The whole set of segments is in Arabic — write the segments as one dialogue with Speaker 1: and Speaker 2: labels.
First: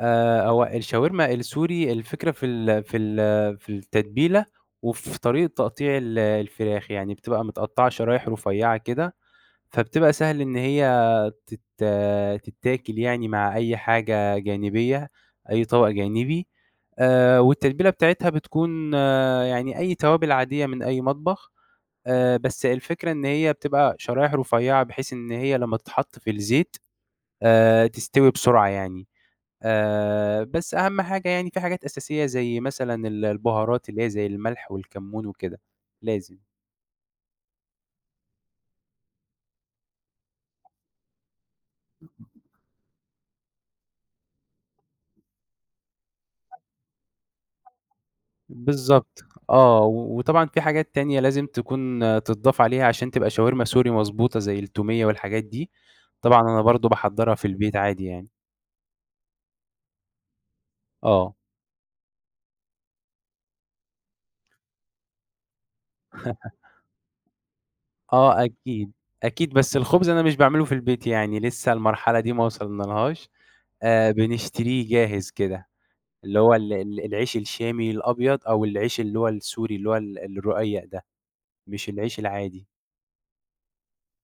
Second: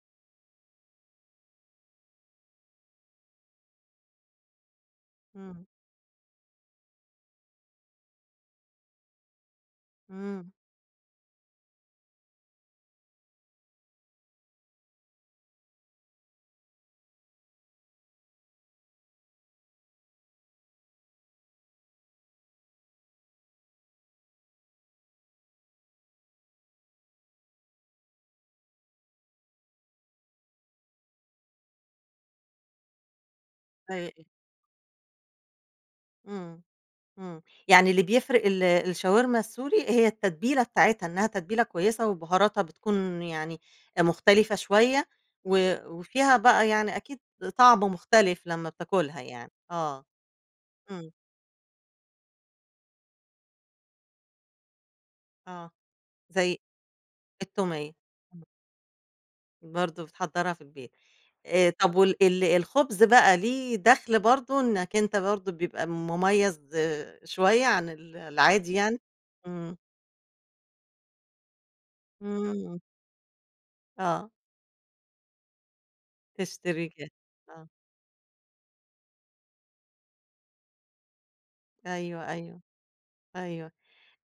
Speaker 1: آآ، هو الشاورما السوري الفكرة في ال في ال في التتبيلة وفي طريقة
Speaker 2: إمم.
Speaker 1: تقطيع ال الفراخ، يعني بتبقى متقطّعة شرايح رفيّعة كده، فبتبقى سهل
Speaker 2: إمم.
Speaker 1: إن هي تت تتاكِل يعني، مع أي حاجة جانبية، أي طَبَق جانبي آآ، والتتبيلة بتاعتها بتكون يعني أي توابل عادية من أي مطبخ آآ، بس الفكرة إن هي بتبقى شرايح رفيّعة، بحيث إن هي لمّا تتحط في الزيت آآ، تستوي بسرعة يعني آآ، بس أهم حاجة يعني في حاجات أساسية زي مثلًا ال البُهارات اللي هي
Speaker 2: [unintelligible]
Speaker 1: زي المَلْح والكمّون وكده، لازم.
Speaker 2: إمم، إمم يعني اللي بيفرِق ال الشاورما السوري هي التتبيلة بتاعتها، إنها تتبيلة كويسة وبُهاراتها بتكون يعني مختلفة شوية و وفيها بقى يعني أكيد طعم مختلف لمّا بتاكلها
Speaker 1: بالضبط
Speaker 2: يعني،
Speaker 1: آه،
Speaker 2: آه،
Speaker 1: و وطبعًا في حاجات
Speaker 2: إمم.
Speaker 1: تانية لازم تكون تتضّاف عليها عشان تبقى شاورما سوري مضبوطة، زي التوميّة والحاجات
Speaker 2: آه،
Speaker 1: دي، طبعًا
Speaker 2: زي
Speaker 1: أنا برضه باحضّرها في البيت
Speaker 2: التوميّة،
Speaker 1: عادي يعني.
Speaker 2: امم. برضه بتحضّرها في البيت.
Speaker 1: آه.
Speaker 2: آآ، طَب وال ال الخُبز بقى ليه دخل برضه إنك أنت برضه بيبقى مميّز شوية عن ال
Speaker 1: آه،
Speaker 2: العادي
Speaker 1: أكيد،
Speaker 2: يعني،
Speaker 1: أكيد
Speaker 2: إمم.
Speaker 1: بس الخُبز أنا مش باعملُه في البيت يعني لِسّه المرحلة دي ما
Speaker 2: إمم.
Speaker 1: وصلنالهاش آآ،
Speaker 2: آه.
Speaker 1: بنشتريه جاهز كده، اللي هو ال
Speaker 2: تشتري
Speaker 1: ال
Speaker 2: جاهز،
Speaker 1: العيش
Speaker 2: آه.
Speaker 1: الشامي الأبيض، أو العيش اللي هو السوري اللي هو ال الرقيّق ده، مش العيش
Speaker 2: أيوه، أيوه،
Speaker 1: العادي.
Speaker 2: أيوه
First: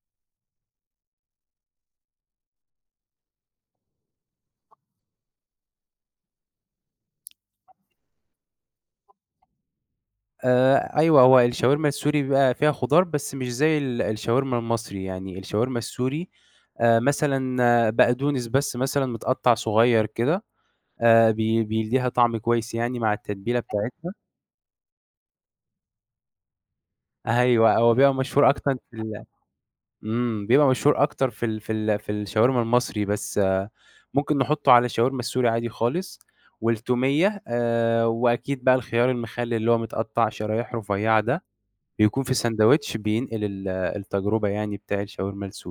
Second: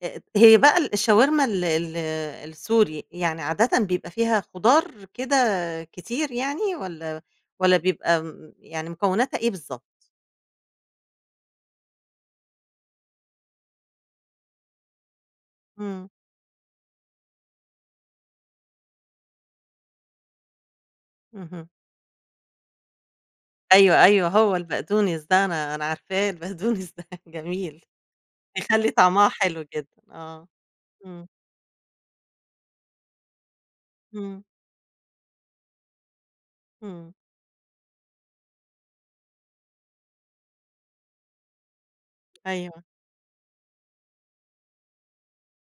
Speaker 2: آآ، هي بقى ال الشاورما ال ال السوري، يعني عادةً بيبقى فيها خُضار كده كتير، يعني والَّا والَّا بيبقى م يعني مكوناتها إيه بالضبط؟
Speaker 1: آآ، أيوه هو الشاورما السوري بيبقى فيها خُضار بس مش زي ال الشاورما المصري، يعني الشاورما
Speaker 2: إمم.
Speaker 1: السوري آآ، مثلًا بقدونس بس مثلًا متقطّع صغيّر كده، آآ، بي
Speaker 2: اهم.
Speaker 1: بيدّيها طعم كويس يعني مع التتبيلة
Speaker 2: أيوه،
Speaker 1: بتاعتها.
Speaker 2: أيوه، هو البقدونس ده أنا أنا عارفاه البقدونس ده
Speaker 1: أيوه،
Speaker 2: جميل،
Speaker 1: هو بيبقى مشهور أكتر
Speaker 2: هيخلّي
Speaker 1: في ال
Speaker 2: طعمها حلو جدًا، آه،
Speaker 1: إمم، بيبقى مشهور
Speaker 2: إمم.
Speaker 1: أكتر في ال في ال في الشاورما المصري، بس ممكن
Speaker 2: إمم.
Speaker 1: نحطُّه على الشاورما السوري عادي خالص،
Speaker 2: إمم.
Speaker 1: والتوميّة آآ، وأكيد بقى الخيار المخلِّل اللي هو متقطع شرايح رفيّعة ده، بيكون في
Speaker 2: أيوه.
Speaker 1: ساندويتش بينقل ال التجربة يعني بتاع الشاورما السوري.